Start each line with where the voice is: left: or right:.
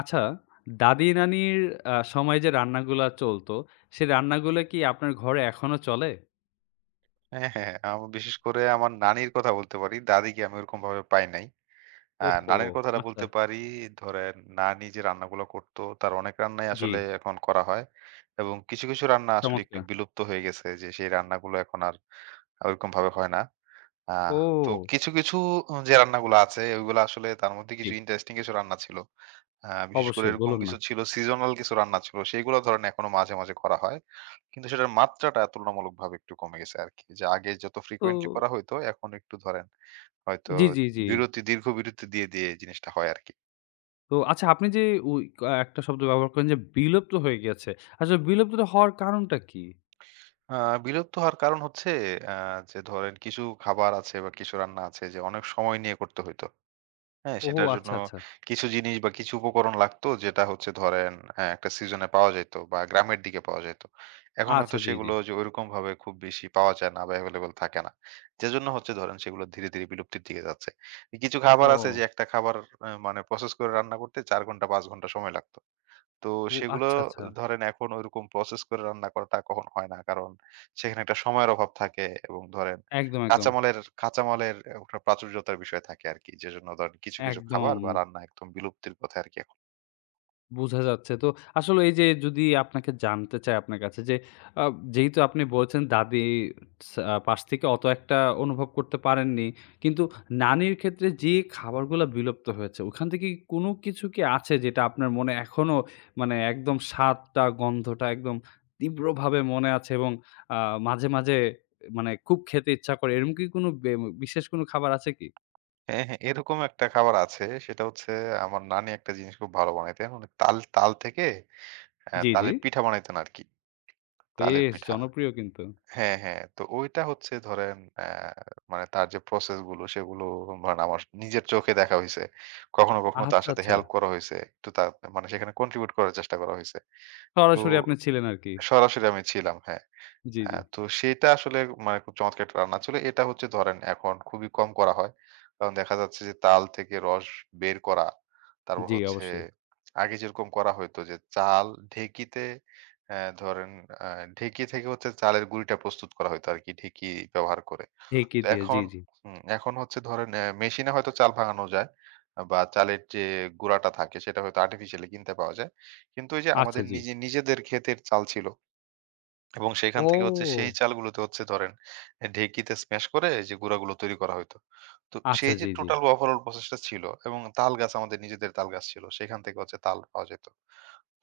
left: আচ্ছা, দাদি-নানির সময় যে রান্নাগুলা চলত, সেই রান্নাগুলা কি আপনার ঘরে এখনো চলে?
right: হ্যাঁ, হ্যাঁ। আমি বিশেষ করে আমার নানির কথা বলতে পারি। দাদিকে আমি ওরকমভাবে পাই নাই। আ
left: ওহো!
right: নানির কথাটা
left: আচ্ছা,
right: বলতে পারি। ধরেন নানি যে রান্নাগুলো করত তার অনেক রান্নাই
left: জি,
right: আসলে এখন করা হয়। এবং কিছু রান্না আসলে একটু
left: চমৎকার।
right: বিলুপ্ত হয়ে গেছে, যে সেই রান্নাগুলো এখন আর ওরকমভাবে হয় না। আ তো
left: ও!
right: কিছু যে রান্নাগুলো আছে ওইগুলো আসলে, তার মধ্যে
left: জি,
right: কিছু ইন্টারেস্টিং কিছু রান্না ছিল। বিশেষ করে
left: অবশ্যই
right: এরকম
left: বলুন না।
right: কিছু ছিল, সিজনাল কিছু রান্না ছিল। সেগুলো ধরেন এখনো মাঝে মাঝে করা হয়। কিন্তু সেটার মাত্রাটা তুলনামূলকভাবে একটু কমে গেছে আরকি। যে আগে যত
left: তো
right: frequently করা হইতো এখন একটু ধরেন হয়তো
left: জি, জি।
right: বিরতি, দীর্ঘ বিরতি দিয়ে জিনিসটা হয় আরকি।
left: তো আচ্ছা আপনি যে ওই একটা শব্দ ব্যবহার করেন যে বিলুপ্ত হয়ে গেছে। আসলে বিলুপ্ত হওয়ার কারণটা কি?
right: আ বিরক্ত হওয়ার কারণ হচ্ছে আ যে ধরেন কিছু খাবার আছে বা কিছু রান্না আছে যে অনেক সময় নিয়ে করতে হইতো। হ্যাঁ,
left: ওহো!
right: সেটার জন্য
left: আচ্ছা, আচ্ছা।
right: কিছু জিনিস বা কিছু উপকরণ লাগতো, যেটা হচ্ছে ধরেন একটা সিজনে পাওয়া যাইত বা গ্রামের দিকে পাওয়া যাইত। এখন হয়তো
left: আচ্ছা, জি, জি।
right: সেগুলো যে ঐরকমভাবে খুব বেশি পাওয়া যায় না বা এভেইলেবল থাকে না। যেজন্য হচ্ছে ধরেন সেগুলো ধীরে ধীরে বিলুপ্তির দিকে যাচ্ছে। কিছু খাবার আছে, যে
left: ও,
right: একটা খাবার মানে প্রসেস করে রান্না করতে ৪ ঘন্টা ৫ ঘন্টা সময় লাগতো। তো
left: ও
right: সেগুলো
left: আচ্ছা, আচ্ছা।
right: ধরেন এখন ওইরকম প্রসেস করে রান্না করাটা কখন হয় না। কারণ সেখানে একটা সময়ের অভাব থাকে এবং ধরেন
left: একদম, একদম।
right: কাঁচামালের কাঁচামালের একটা প্রাচুর্যতার বিষয় থাকে আরকি। যেজন্য ধরেন কিছু খাবার
left: একদম।
right: বা রান্না একদম বিলুপ্তির পথে আরকি এখন।
left: বুঝা যাচ্ছে। তো আসলে এই যে যদি আপনাকে জানতে চাই আপনার কাছে যে আ যেহেতু আপনি বলছেন দাদি সা পাশ থেকে অত একটা অনুভব করতে পারেননি। কিন্তু নানির ক্ষেত্রে যে খাবারগুলা বিলুপ্ত হয়েছে, ওখান থেকে কি কোনো কিছু কি আছে যেটা আপনার মনে এখনো মানে একদম স্বাদটা, গন্ধটা একদম তীব্রভাবে মনে আছে এবং আ মাঝে, মাঝে মানে খুব খেতে ইচ্ছা করে। এরকম কি কোনো বিশেষ কোনো খাবার আছে কি?
right: হ্যাঁ, হ্যাঁ, এরকম একটা খাবার আছে, সেটা হচ্ছে আমার নানি একটা জিনিস খুব ভালো বানাইতেন। উনি তাল তাল থেকে
left: জি, জি।
right: তালের পিঠা বানাইতেন আরকি। তালের
left: বেশ
right: পিঠা।
left: জনপ্রিয় কিন্তু।
right: হ্যাঁ, হ্যাঁ। তো ওইটা হচ্ছে ধরেন মানে তার যে প্রসেস গুলো সেগুলো ধরেন আমার নিজের চোখে দেখা হইছে। কখনো কখনো তার
left: আচ্ছা,
right: সাথে
left: আচ্ছা।
right: হেল্প করা হইছে। একটু তার মানে সেখানে কন্ট্রিবিউট করার চেষ্টা করা হইছে। তো
left: সরাসরি আপনি ছিলেন আরকি।
right: সরাসরি আমি ছিলাম, হ্যাঁ।
left: জি, জি।
right: তো সেটা আসলে মানে খুব চমৎকার একটা রান্না ছিল। এটা হচ্ছে ধরেন এখন খুবই কম করা হয়। কারণ দেখা যাচ্ছে যে তাল থেকে রস বের করা, তারপর
left: জি,
right: হচ্ছে
left: অবশ্যই।
right: আগে যেরকম করা হইতো, যে চাল ঢেঁকিতে ধরেন আ ঢেঁকি থেকে হচ্ছে চালের গুঁড়িটা প্রস্তুত করা হইতো আরকি, ঢেঁকি ব্যবহার করে।
left: ঢেঁকি
right: তো
left: দিয়ে জি,
right: এখন
left: জি।
right: এখন হচ্ছে ধরেন মেশিনে হয়তো চাল ভাঙানো যায় বা চালের যে গুঁড়াটা থাকে সেটা হয়তো আর্টিফিশিয়ালি কিনতে পাওয়া যায়। কিন্তু ওই যে
left: আচ্ছা,
right: আমাদের
left: জি।
right: নিজেদের ক্ষেতের চাল ছিল এবং সেখান থেকে হচ্ছে সেই
left: ও!
right: চালগুলোতে হচ্ছে ধরেন ঢেঁকিতে স্ম্যাশ করে এই যে গুঁড়াগুলো তৈরি করা হইতো। তো
left: আচ্ছা
right: সেই যে
left: জি, জি।
right: টোটাল ওভারঅল প্রসেসটা ছিল এবং তাল গাছ আমাদের নিজেদের তাল গাছ ছিল। সেখান থেকে হচ্ছে তাল পাওয়া যেত।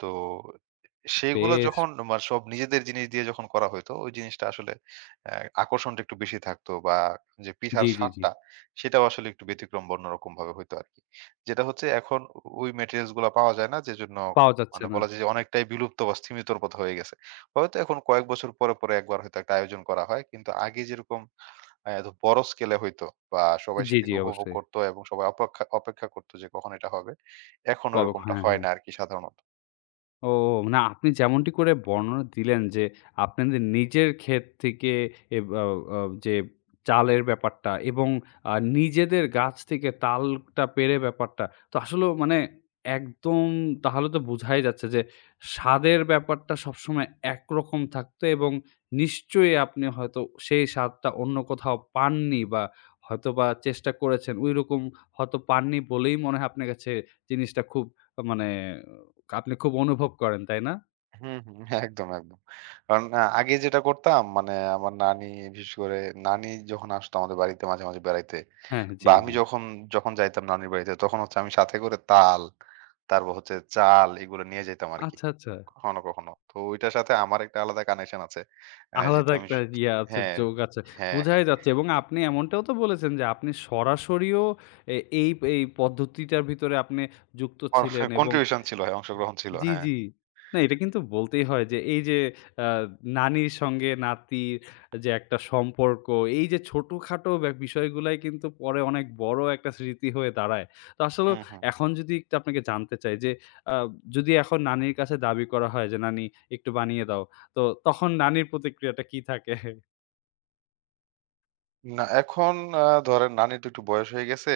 right: তো সেইগুলো
left: বেশ।
right: যখন মা সব নিজেদের জিনিস দিয়ে যখন করা হইতো, ওই জিনিসটা আসলে অ্যা আকর্ষণটা একটু বেশি থাকতো, বা যে
left: জি,
right: পিঠার
left: জি, জি।
right: স্বাদটা সেটাও আসলে একটু ব্যতিক্রম বা অন্যরকম ভাবে হইতো আরকি। যেটা হচ্ছে এখন ওই ম্যাটেরিয়ালস গুলা পাওয়া যায় না। যেজন্য
left: পাওয়া যাচ্ছে
right: মানে
left: না।
right: বলা যায় যে অনেকটাই বিলুপ্ত বা স্তিমিতর পথে হয়ে গেছে। হয়তো এখন কয়েক বছর পরে একবার হয়তো একটা আয়োজন করা হয়। কিন্তু আগে যেরকম এত বড় স্কেলে হইতো বা সবাই
left: জি, জি,
right: সেটাকে উপভোগ
left: অবশ্যই।
right: করতো এবং সবাই অপেক্ষা অপেক্ষা করতো যে কখন এটা হবে। এখন ওরকমটা
left: হ্যাঁ,
right: হয়
left: হ্যাঁ।
right: না আরকি সাধারণত।
left: ও! না আপনি যেমনটি করে বর্ণনা দিলেন যে, আপনাদের নিজের ক্ষেত থেকে আ আ যে চালের ব্যাপারটা এবং নিজেদের গাছ থেকে তালটা পেড়ে ব্যাপারটা। তো আসলেও মানে একদম তাহলে তো বোঝাই যাচ্ছে যে, স্বাদের ব্যাপারটা সবসময় একরকম থাকতো এবং নিশ্চয়ই আপনি হয়তো সেই স্বাদটা অন্য কোথাও পাননি বা হয়তোবা চেষ্টা করেছেন। ঐরকম হয়তো পাননি বলেই মনে হয় আপনার কাছে জিনিসটা খুব মানে আপনি খুব অনুভব করেন, তাই না?
right: হুম, হুম। হ্যাঁ, একদম। কারণ আগে যেটা করতাম মানে আমার নানি বিশেষ করে, নানি যখন আসতো আমাদের বাড়িতে মাঝে মাঝে বেড়াইতে
left: হ্যাঁ,
right: বা
left: জি,
right: আমি
left: জি।
right: যখন যখন যাইতাম নানির বাড়িতে, তখন হচ্ছে আমি সাথে করে তাল, তারপর হচ্ছে চাল এগুলো নিয়ে যাইতাম আরকি।
left: আচ্ছা, আচ্ছা।
right: কখনো কখনো। তো ওইটার সাথে আমার একটা আলাদা কানেকশন আছে।
left: আলাদা
right: যেহেতু আমি
left: একটা ইয়ে আছে,
right: হ্যাঁ,
left: যোগ আছে।
right: হ্যাঁ,
left: বুঝাই
right: হ্যাঁ।
left: যাচ্ছে এবং আপনি এমনটাও তো বলেছেন যে আপনি সরাসরিও এই এই পদ্ধতিটার ভিতরে আপনি যুক্ত
right: অর
left: ছিলেন এবং
right: কন্ট্রিবিউশন ছিল, হ্যাঁ, অংশগ্রহণ ছিল।
left: জি,
right: হ্যাঁ।
left: জি। না এটা কিন্তু বলতেই হয় যে এই যে আ নানির সঙ্গে নাতির যে একটা সম্পর্ক, এই যে ছোটখাটো বিষয়গুলাই কিন্তু পরে অনেক বড় একটা স্মৃতি হয়ে দাঁড়ায়। তো আসলেও
right: হুম, হুম।
left: এখন যদি একটু আপনাকে জানতে চাই যে আ যদি এখন নানির কাছে দাবি করা হয় যে, "নানি একটু বানিয়ে দাও।" তো তখন নানির প্রতিক্রিয়াটা কি থাকে?
right: না এখন ধরেন নানির তো একটু বয়স হয়ে গেছে।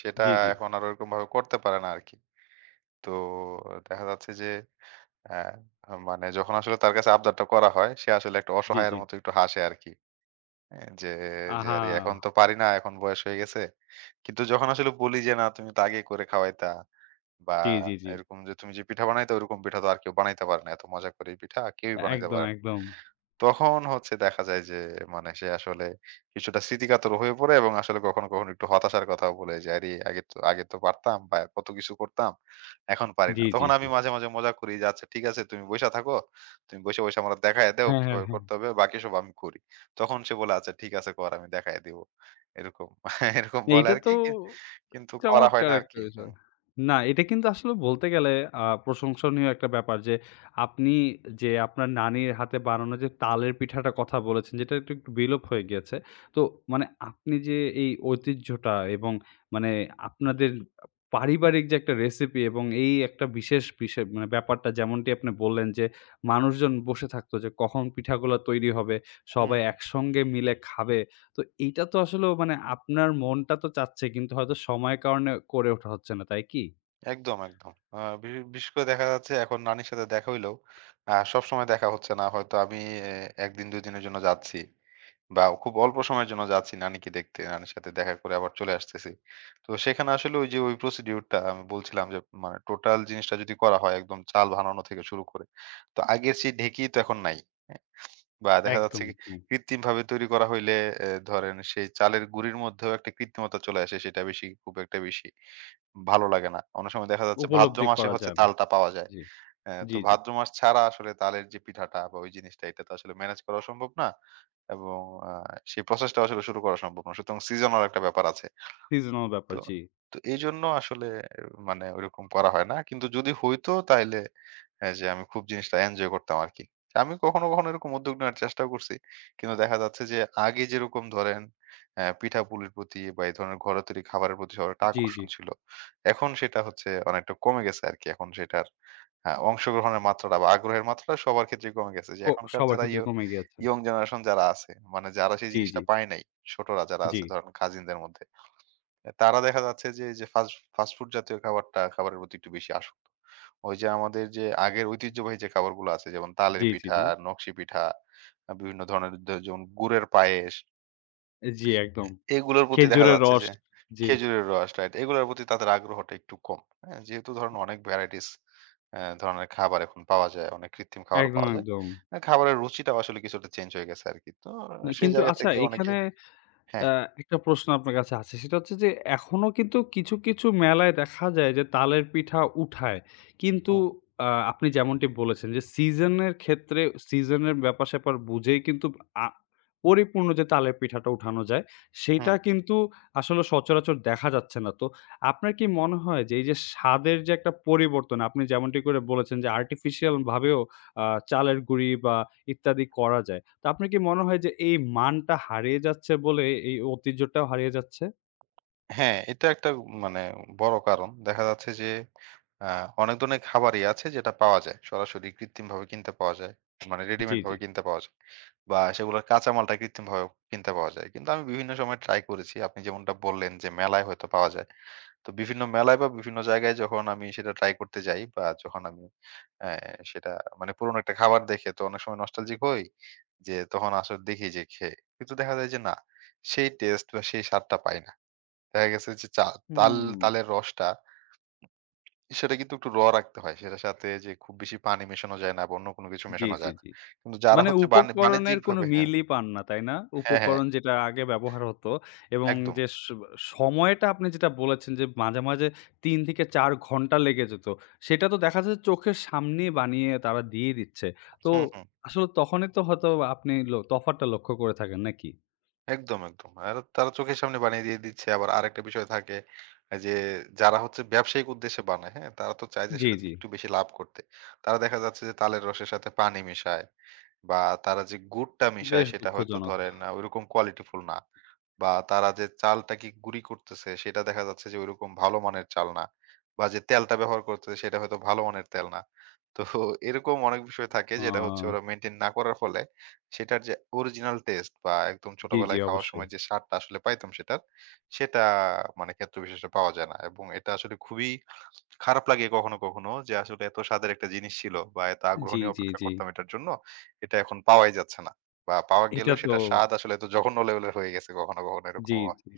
right: সেটা
left: জি, জি,
right: এখন আর ওরকমভাবে করতে পারে না আরকি। তো দেখা যাচ্ছে যে অ্যা মানে যখন আসলে তার কাছে আবদারটা করা হয়, সে আসলে একটা
left: জি,
right: অসহায়ের
left: জি।
right: মতো একটু হাসে আরকি। অ্যা যে, যে,
left: আহা!
right: আরে এখন তো পারি না, এখন বয়স হয়ে গেছে। কিন্তু যখন আসলে বলি যে না, তুমি তো আগে করে খাওয়াইতা, বা
left: জি।
right: এরকম যে তুমি যে পিঠা বানাইতা ওরকম পিঠা তো আর কেউ বানাইতে পারে না। এত মজা করে এই পিঠা কেউই বানাইতে
left: একদম,
right: পারে না।
left: একদম।
right: তখন হচ্ছে দেখা যায় যে মানে সে আসলে কিছুটা স্মৃতিকাতর হয়ে পড়ে এবং আসলে কখনো কখনো একটু হতাশার কথাও বলে যে আরে আগে তো পারতাম বা কত কিছু করতাম, এখন পারি না।
left: জি, জি,
right: তখন
left: জি।
right: আমি মাঝে মাঝে মজা করি যে আচ্ছা ঠিক আছে তুমি বইসা থাকো, তুমি বসে বসে আমার দেখায় দাও
left: হ্যাঁ, হ্যাঁ,
right: কিভাবে
left: হ্যাঁ।
right: করতে হবে, বাকি সব আমি করি। তখন সে বলে আচ্ছা ঠিক আছে কর, আমি দেখায় দিব। এরকম এরকম বলে
left: এইটা
right: আর
left: তো
right: কি কি- কিন্তু করা হয়
left: চমৎকার
right: না আর
left: একটা
right: কি।
left: বিষয়। না, এটা কিন্তু আসলে বলতে গেলে প্রশংসনীয় একটা ব্যাপার যে, আপনি যে আপনার নানির হাতে বানানো যে তালের পিঠাটার কথা বলেছেন, যেটা একটু, একটু বিলোপ হয়ে গিয়েছে। তো মানে আপনি যে এই ঐতিহ্যটা এবং মানে আপনাদের পারিবারিক যে একটা রেসিপি এবং এই একটা বিশেষ বিষয় মানে ব্যাপারটা যেমনটি আপনি বললেন যে, মানুষজন বসে থাকতো যে কখন পিঠাগুলা তৈরি হবে, সবাই
right: হুম।
left: একসঙ্গে মিলে খাবে। তো এইটা তো আসলেও মানে আপনার মনটা তো চাচ্ছে কিন্তু হয়তো সময়ের কারণে করে ওঠা হচ্ছে না, তাই কি?
right: একদম। বি বিশেষ করে দেখা যাচ্ছে এখন নানির সাথে দেখা হইলেও সবসময় দেখা হচ্ছে না। হয়তো আমি এ ১ দিন ২ দিনের জন্য যাচ্ছি বা খুব অল্প সময়ের জন্য যাচ্ছি নানিকে দেখতে। নানির সাথে দেখা করে আবার চলে আসতেছি। তো সেখানে আসলে ওই যে ওই প্রসিডিউর টা আমি বলছিলাম যে মানে টোটাল জিনিসটা যদি করা হয় একদম চাল বানানো থেকে শুরু করে। তো আগের সেই ঢেঁকি তো এখন নাই। হ্যাঁ? বা দেখা যাচ্ছে
left: একদম,
right: কি,
left: একদম।
right: কৃত্রিমভাবে তৈরি করা হইলে ধরেন সেই চালের গুঁড়ির মধ্যেও একটা কৃত্রিমতা চলে আসে। সেটা বেশি খুব একটা বেশি ভালো লাগে না। অনেক সময় দেখা যাচ্ছে ভাদ্র
left: উপলব্ধি
right: মাসে
left: করা
right: হচ্ছে
left: যায় না।
right: তালটা পাওয়া যায়।
left: জি,
right: হ্যাঁ, তো
left: জি, জি।
right: ভাদ্র মাস ছাড়া আসলে তালের যে পিঠাটা বা ওই জিনিসটা, এটা তো আসলে ম্যানেজ করা সম্ভব না। এবং আ সেই প্রসেসটা আসলে শুরু করা সম্ভব না। সুতরাং সিজনাল একটা ব্যাপার আছে।
left: সিজনাল ব্যাপার।
right: তো,
left: জি,
right: তো, এইজন্য আসলে মানে ওইরকম করা হয় না। কিন্তু যদি হইতো তাইলে হ্যাঁ, যে আমি খুব জিনিসটা এনজয় করতাম আরকি। আমি কখনো কখনো এরকম উদ্যোগ নেওয়ার চেষ্টাও করছি। কিন্তু দেখা যাচ্ছে যে আগে যেরকম ধরেন পিঠাপুলির প্রতি বা এই ধরনের ঘরোয়া তৈরি খাবারের প্রতি সবার একটা
left: জি, জি।
right: আকর্ষণ ছিল। এখন সেটা হচ্ছে অনেকটা কমে গেছে আরকি। এখন সেটার অংশগ্রহণের মাত্রাটা বা আগ্রহের মাত্রাটা সবার ক্ষেত্রেই কমে গেছে। যে
left: ক
right: এখনকার
left: সবার
right: যারা
left: ক্ষেত্রে কমে গিয়েছে।
right: ইয়ং জেনারেশন যারা আছে, মানে যারা সেই
left: জি, জি,
right: জিনিসটা পায় নাই, ছোটরা যারা
left: জি,
right: আছে ধরেন কাজিনদের মধ্যে, তারা দেখা যাচ্ছে যে এই যে ফাস্ট ফাস্ট ফুড জাতীয় খাবারের প্রতি একটু বেশি আসক্ত। ওই যে আমাদের যে আগের ঐতিহ্যবাহী যে খাবারগুলো আছে যেমন তালের
left: জি, জি,
right: পিঠা,
left: জি।
right: নকশি পিঠা, বিভিন্ন ধরনের যেমন গুড়ের পায়েস,
left: জি,
right: এ
left: একদম।
right: এগুলোর প্রতি দেখা
left: খেজুরের
right: যাচ্ছে
left: রস।
right: যে
left: জি,
right: খেজুরের রস, রাইট? এগুলোর প্রতি তাদের আগ্রহটা একটু কম। হ্যাঁ? যেহেতু ধরেন অনেক ভ্যারাইটিস ধরনের খাবার এখন পাওয়া যায়, অনেক কৃত্রিম খাবারও
left: একদম,
right: পাওয়া যায়।
left: একদম।
right: খাবারের রুচিটাও আসলে কিছুটা চেঞ্জ হয়ে গেছে আরকি। তো
left: না
right: আহ, সেই
left: কিন্তু
right: জায়গা
left: আচ্ছা
right: থেকে অনেকে
left: এখানে
right: হ্যাঁ,
left: অ্যা একটা প্রশ্ন আপনার কাছে আছে। সেটা হচ্ছে যে এখনো কিন্তু কিছু, কিছু মেলায় দেখা যায় যে তালের পিঠা উঠায়। কিন্তু
right: হুম,
left: আপনি যেমনটি বলেছেন যে সিজন এর ক্ষেত্রে সিজন এর ব্যাপার-স্যাপার বুঝেই কিন্তু আ পরিপূর্ণ যে তালের পিঠাটা উঠানো যায়,
right: হুম।
left: সেইটা কিন্তু আসলে সচরাচর দেখা যাচ্ছে না। তো আপনার কি মনে হয় যে এই যে স্বাদের যে একটা পরিবর্তন আপনি যেমনটি করে বলেছেন যে আর্টিফিশিয়াল ভাবেও আ চালের গুঁড়ি বা ইত্যাদি করা যায়। তো আপনার কি মনে হয় যে এই মানটা হারিয়ে যাচ্ছে বলে এই ঐতিহ্যটাও হারিয়ে যাচ্ছে?
right: হ্যাঁ, এটা একটা মানে বড় কারণ। দেখা যাচ্ছে যে আ অনেক ধরনের খাবারই আছে যেটা পাওয়া যায়। সরাসরি কৃত্রিমভাবে কিনতে পাওয়া যায়। মানে
left: জি,
right: রেডিমেড
left: জি।
right: ভাবে কিনতে পাওয়া যায়। বা সেগুলোর কাঁচামালটা কৃত্রিমভাবে কিনতে পাওয়া যায়। কিন্তু আমি বিভিন্ন সময় ট্রাই করেছি। আপনি যেমনটা বললেন যে মেলায় হয়তো পাওয়া যায়। তো বিভিন্ন মেলায় বা বিভিন্ন জায়গায় যখন আমি সেটা ট্রাই করতে যাই, বা যখন আমি অ্যা সেটা মানে পুরনো একটা খাবার দেখে তো অনেক সময় নস্টালজিক হই। যে তখন আসলে দেখি যে খেয়ে। কিন্তু দেখা যায় যে না, সেই টেস্ট বা সেই স্বাদটা পাই না। দেখা গেছে যে তাল
left: হুম।
right: তালের রসটা, সেটা কিন্তু একটু রাখতে হয়। সেটার সাথে যে খুব বেশি পানি মেশানো যায় না বা অন্য কোনো কিছু
left: জি,
right: মেশানো
left: জি,
right: যায় না।
left: জি।
right: কিন্তু যারা
left: মানে
right: হচ্ছে
left: উপকরণের কোনো
right: বাণিজ্যিকভাবে, হ্যাঁ,
left: মিলই পান না, তাই না?
right: হ্যাঁ, হ্যাঁ,
left: উপকরণ যেটা আগে ব্যবহার হতো এবং
right: একদম।
left: যে সময়টা আপনি যেটা বলেছেন যে মাঝে, মাঝে ৩ থেকে ৪ ঘন্টা লেগে যেত। সেটা তো দেখা যাচ্ছে চোখের সামনেই বানিয়ে তারা দিয়ে দিচ্ছে। তো
right: হুম, হুম।
left: আসলে তখনই তো হয়তো আপনি তফাৎটা লক্ষ্য করে থাকেন নাকি?
right: একদম। আর তারা চোখের সামনে বানিয়ে দিয়ে দিচ্ছে। আবার আরেকটা বিষয় থাকে যে যারা হচ্ছে ব্যবসায়িক উদ্দেশ্যে বানায়, হ্যাঁ? তারা তো চায় যে
left: জি,
right: সেটা
left: জি।
right: থেকে একটু বেশি লাভ করতে। তারা দেখা যাচ্ছে যে তালের রসের সাথে পানি মিশায় বা তারা যে গুড়টা মিশায়
left: বেশ
right: সেটা হয়তো
left: দুঃখজনক।
right: ধরেন ওইরকম কোয়ালিটিফুল না। বা তারা যে চালটাকে গুঁড়ি করতেছে সেটা দেখা যাচ্ছে যে ওইরকম ভালো মানের চাল না। বা যে তেলটা ব্যবহার করতেছে সেটা হয়তো ভালো মানের তেল না। তো এরকম অনেক বিষয় থাকে,
left: আ
right: যেটা হচ্ছে ওরা মেইনটেইন না করার ফলে সেটার যে অরিজিনাল টেস্ট বা একদম
left: জি, জি
right: ছোটবেলায় খাওয়ার
left: অবশ্যই।
right: সময় যে স্বাদটা আসলে পাইতাম সেটার, সেটা মানে ক্ষেত্র বিশেষে পাওয়া যায় না। এবং এটা আসলে খুবই খারাপ লাগে কখনো কখনো, যে আসলে এত স্বাদের একটা জিনিস ছিল বা এত আগ্রহ
left: জি,
right: নিয়ে
left: জি,
right: অপেক্ষা
left: জি।
right: করতাম এটার জন্য। এটা এখন পাওয়াই যাচ্ছে না। বা পাওয়া
left: এটা
right: গেলেও
left: তো
right: সেটার স্বাদ আসলে এত জঘন্য লেভেলের হয়ে গেছে, কখনো কখনো
left: জি,
right: এরকমও হয়।
left: জি।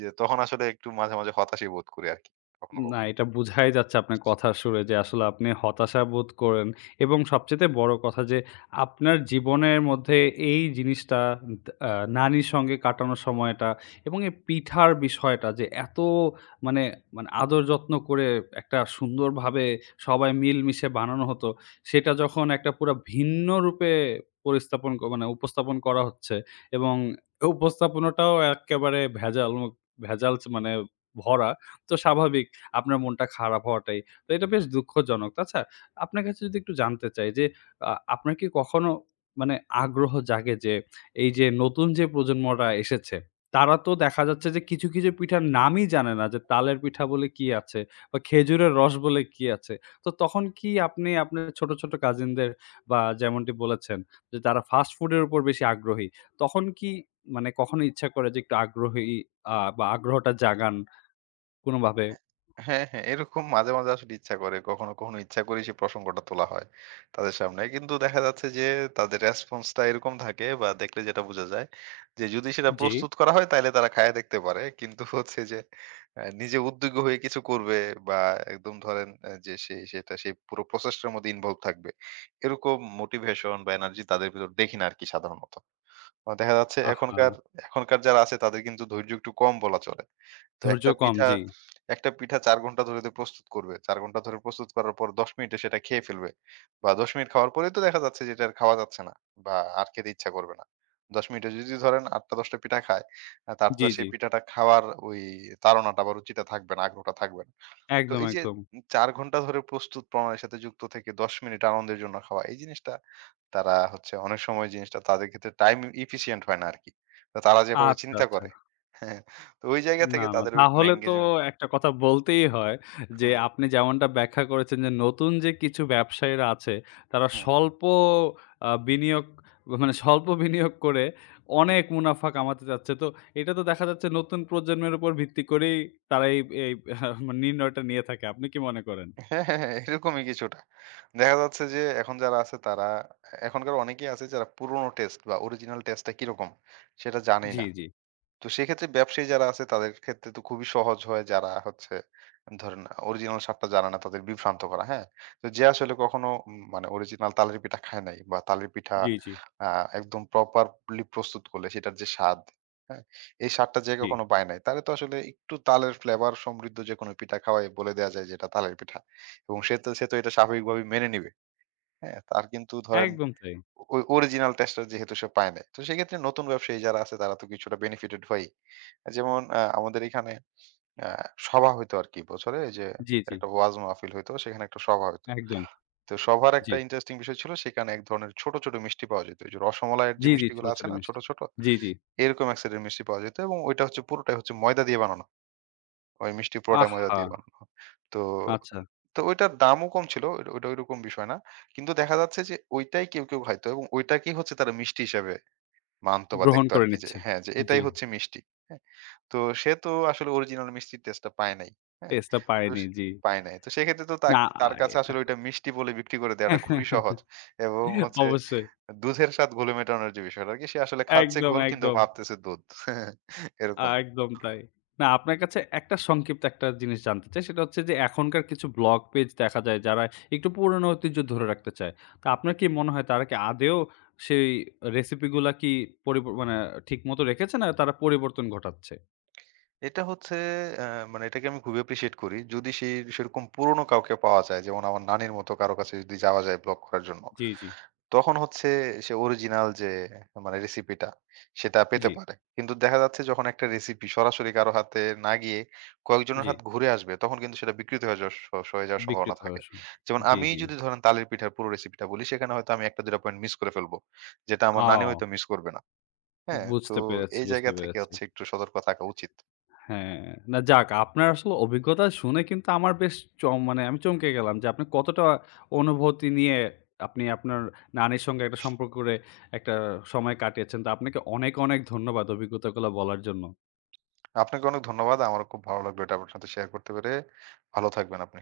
right: যে তখন আসলে একটু মাঝে মাঝে হতাশই বোধ করি আরকি। কখনো,
left: না,
right: কখনো।
left: এটা বুঝাই যাচ্ছে আপনার কথার সুরে যে আসলে আপনি হতাশা বোধ করেন এবং সবচাইতে বড় কথা যে আপনার জীবনের মধ্যে এই জিনিসটা দা আ নানির সঙ্গে কাটানোর সময়টা এবং এই পিঠার বিষয়টা যে এত মানে, মানে আদর যত্ন করে একটা সুন্দরভাবে সবাই মিলমিশে বানানো হতো, সেটা যখন একটা পুরা ভিন্ন রূপে পরিস্থাপন মানে উপস্থাপন করা হচ্ছে এবং উপস্থাপনাটাও এক্কেবারে ভেজাল চ মানে ভরা। তো স্বাভাবিক আপনার মনটা খারাপ হওয়াটাই। তো এটা বেশ দুঃখজনক। আচ্ছা, আপনার কাছে যদি একটু জানতে চাই যে, আপনার কি কখনো মানে আগ্রহ জাগে যে, এই যে নতুন যে প্রজন্মরা এসেছে, তারা তো দেখা যাচ্ছে যে কিছু, কিছু পিঠার নামই জানে না যে তালের পিঠা বলে কি আছে বা খেজুরের রস বলে কি আছে। তো তখন কি আপনি আপনার ছোট, ছোট কাজিনদের বা যেমনটি বলেছেন যে তারা ফাস্ট ফুডের উপর বেশি আগ্রহী। তখন কি মানে কখনো ইচ্ছা করে যে একটু আগ্রহী বা আগ্রহটা জাগান কোনোভাবে?
right: হ্যাঁ, হ্যাঁ। এরকম মাঝে মাঝে আসলে ইচ্ছা করে। কখনো কখনো ইচ্ছা করেই সেই প্রসঙ্গটা তোলা হয় তাদের সামনে। কিন্তু দেখা যাচ্ছে যে তাদের রেসপন্স টা এরকম থাকে বা দেখলে যেটা বোঝা যায় যে যদি সেটা
left: জি।
right: প্রস্তুত করা হয় তাইলে তারা খায়া দেখতে পারে। কিন্তু হচ্ছে যে নিজে উদ্যোগী হয়ে কিছু করবে বা একদম ধরেন যে সে সেটা সেই পুরো প্রসেসটার মধ্যে ইনভলভ থাকবে। এরকম মোটিভেশন বা এনার্জি তাদের ভেতর দেখি না আরকি সাধারণত। দেখা যাচ্ছে
left: আহা!
right: এখনকার এখনকার যারা আছে তাদের কিন্তু ধৈর্য একটু কম বলা চলে। তো
left: ধৈর্য কম, জি।
right: একটা পিঠা ৪ ঘন্টা ধরে তো প্রস্তুত করবে। ৪ ঘন্টা ধরে প্রস্তুত করার পর ১০ মিনিটে সেটা খেয়ে ফেলবে। বা ১০ মিনিট খাওয়ার পরেই তো দেখা যাচ্ছে যে এটা আর খাওয়া যাচ্ছে না বা আর খেতে ইচ্ছা করবে না। ১০ মিনিটে যদি ধরেন ৮টা ১০টা পিঠা খায়, তার তো
left: জি,
right: আর
left: জি।
right: সেই পিঠাটা খাওয়ার ওই তাড়নাটা বা রুচিটা থাকবে না, আগ্রহটা থাকবে না। তো
left: একদম,
right: এই যে
left: একদম।
right: ৪ ঘন্টা ধরে প্রস্তুত প্রণালীর সাথে যুক্ত থেকে ১০ মিনিট আনন্দের জন্য খাওয়া, এই জিনিসটা তারা হচ্ছে অনেক সময় জিনিসটা তাদের ক্ষেত্রে টাইম ইফিশিয়েন্ট হয় না আরকি। তো তারা যেভাবে
left: আচ্ছা,
right: চিন্তা
left: আচ্ছা।
right: করে, হ্যাঁ, তো ওই জায়গা
left: না,
right: থেকে
left: না
right: তাদের ওরকম
left: তাহলে তো
right: এনগেজমেন্ট।
left: একটা কথা বলতেই হয় যে
right: হুম,
left: আপনি যেমনটা ব্যাখ্যা করেছেন যে নতুন যে কিছু ব্যবসায়ীরা আছে তারা
right: হুম,
left: স্বল্প বিনিয়োগ মানে স্বল্প বিনিয়োগ করে
right: হুম।
left: অনেক মুনাফা কামাতে চাচ্ছে। তো এটা তো দেখা যাচ্ছে নতুন প্রজন্মের উপর ভিত্তি করেই তারা এই এই মানে নির্ণয়টা নিয়ে থাকে। আপনি কি মনে করেন?
right: হ্যাঁ, হ্যাঁ, হ্যাঁ, এরকমই কিছুটা। দেখা যাচ্ছে যে এখন যারা আছে তারা এখনকার অনেকেই আছে যারা পুরোনো টেস্ট বা অরিজিনাল টেস্টটা কিরকম সেটা জানেই
left: জি,
right: না।
left: জি।
right: তো সেক্ষেত্রে ব্যবসায়ী যারা আছে তাদের ক্ষেত্রে তো খুবই সহজ হয়, যারা হচ্ছে ধরেন অরিজিনাল স্বাদটা জানে না তাদের বিভ্রান্ত করা। হ্যাঁ। তো যে আসলে কখনো মানে অরিজিনাল তালের পিঠা খায় নাই, বা তালের পিঠা
left: জি, জি,
right: আহ, একদম প্রপারলি প্রস্তুত করলে সেটার যে স্বাদ, হ্যাঁ, এই স্বাদটা যে
left: জি।
right: কখনো পায় নাই, তাহলে তো আসলে একটু তালের ফ্লেভার সমৃদ্ধ যে কোনো পিঠা খাওয়াই বলে দেওয়া যায় যেটা তালের পিঠা। এবং সে তো এটা স্বাভাবিকভাবে মেনে নিবে। হ্যাঁ, তার কিন্তু ধরেন
left: একদম তাই।
right: ওই অরিজিনাল টেস্টটা যেহেতু সে পায় নাই। তো সেক্ষেত্রে নতুন ব্যবসায়ী যারা আছে তারা তো কিছুটা বেনিফিটেড হয়ই। যেমন আমাদের এখানে আ সভা হইতো আরকি বছরে, এই যে
left: জি, জি।
right: একটা ওয়াজ মাহফিল হইতো, সেখানে একটা সভা হইতো।
left: একদম।
right: তো সভার
left: জি।
right: একটা ইন্টারেস্টিং বিষয় ছিল, সেখানে এক ধরনের ছোট ছোট মিষ্টি পাওয়া যেত। ওই যে রসমালাইয়ের যে
left: জি, জি, ছোট,
right: মিষ্টিগুলো আছে
left: ছোট
right: না ছোট,
left: মিষ্টি।
right: ছোট?
left: জি, জি।
right: এরকম এক সেটের মিষ্টি পাওয়া যেত এবং ওইটা হচ্ছে পুরোটাই হচ্ছে ময়দা দিয়ে বানানো। ওই মিষ্টি পুরোটাই ময়দা
left: আহা!
right: দিয়ে বানানো। তো
left: আচ্ছা।
right: তো ওইটার দামও কম ছিল। ওইটা ওইটা ওইরকম বিষয় না। কিন্তু দেখা যাচ্ছে যে ওইটাই কেউ কেউ খাইতো এবং ওইটাকেই হচ্ছে তারা মিষ্টি হিসেবে মানতো বা
left: গ্রহণ
right: দেখতো
left: করে
right: আরকি যে
left: নিচ্ছে।
right: হ্যাঁ, যে
left: জি,
right: এটাই হচ্ছে মিষ্টি। হ্যাঁ? তো সে তো আসলে অরিজিনাল মিষ্টির টেস্টটা পায় নাই। হ্যাঁ?
left: টেস্টটা
right: তো
left: পায়নি।
right: স
left: জি।
right: পায় নাই। তো সেক্ষেত্রে তো
left: না
right: তার কাছে
left: এটা
right: আসলে ওইটা মিষ্টি বলে বিক্রি করে দেওয়াটা খুবই সহজ। এবং হচ্ছে
left: অবশ্যই।
right: দুধের স্বাদ ঘোলে মেটানোর যে বিষয়টা আরকি, সে আসলে খাচ্ছে
left: একদম,
right: ঘোল কিন্তু
left: একদম।
right: ভাবতেছে দুধ। এরকম।
left: একদম তাই। না আপনার কাছে একটা সংক্ষিপ্ত একটা জিনিস জানতে চাই। সেটা হচ্ছে যে এখনকার কিছু ব্লগ পেজ দেখা যায় যারা একটু পুরনো ঐতিহ্য ধরে রাখতে চায়। তো আপনার কি মনে হয় তারা কি আদেও সেই রেসিপি গুলা কি মানে ঠিক মতো রেখেছে না তারা পরিবর্তন ঘটাচ্ছে?
right: এটা হচ্ছে অ্যা মানে এটাকে আমি খুবই অ্যাপ্রিশিয়েট করি। যদি সেই সেরকম পুরনো কাউকে পাওয়া যায় যেমন আমার নানির মতো কারো কাছে যদি যাওয়া যায় ব্লগ করার জন্য।
left: জি, জি,
right: তখন হচ্ছে সে অরিজিনাল যে মানে রেসিপিটা সেটা
left: জি,
right: পেতে পারে। কিন্তু দেখা যাচ্ছে যখন একটা রেসিপি সরাসরি কারো হাতে না গিয়ে কয়েকজনের
left: জি।
right: হাত ঘুরে আসবে তখন কিন্তু সেটা বিকৃত হয়ে যাওয়ার হয়ে যাওয়ার সম্ভাবনা
left: বিকৃত
right: থাকে।
left: হয়ে শুরু
right: যেমন
left: জি,
right: আমি
left: জি।
right: যদি ধরেন তালের পিঠার পুরো রেসিপিটা বলি সেখানে হয়তো আমি ১ টা ২ টা পয়েন্ট মিস করে ফেলবো। যেটা আমার নানি
left: ও
right: হয়তো মিস করবে না। হ্যাঁ? তো
left: বুঝতে পেরেছি,
right: এই
left: বুঝতে
right: জায়গা থেকে
left: পেরেছি।
right: হচ্ছে একটু সতর্ক থাকা উচিত।
left: হ্যাঁ, না যাক আপনার আসলে অভিজ্ঞতা শুনে কিন্তু আমার বেশ মানে আমি চমকে গেলাম যে আপনি কতটা অনুভূতি নিয়ে আপনি আপনার নানির সঙ্গে একটা সম্পর্ক করে একটা সময় কাটিয়েছেন। তো আপনাকে অনেক, অনেক ধন্যবাদ অভিজ্ঞতাগুলো বলার জন্য।
right: আপনাকে অনেক ধন্যবাদ। আমারও খুব ভালো লাগলো এটা আপনার সাথে শেয়ার করতে পেরে। ভালো থাকবেন আপনি।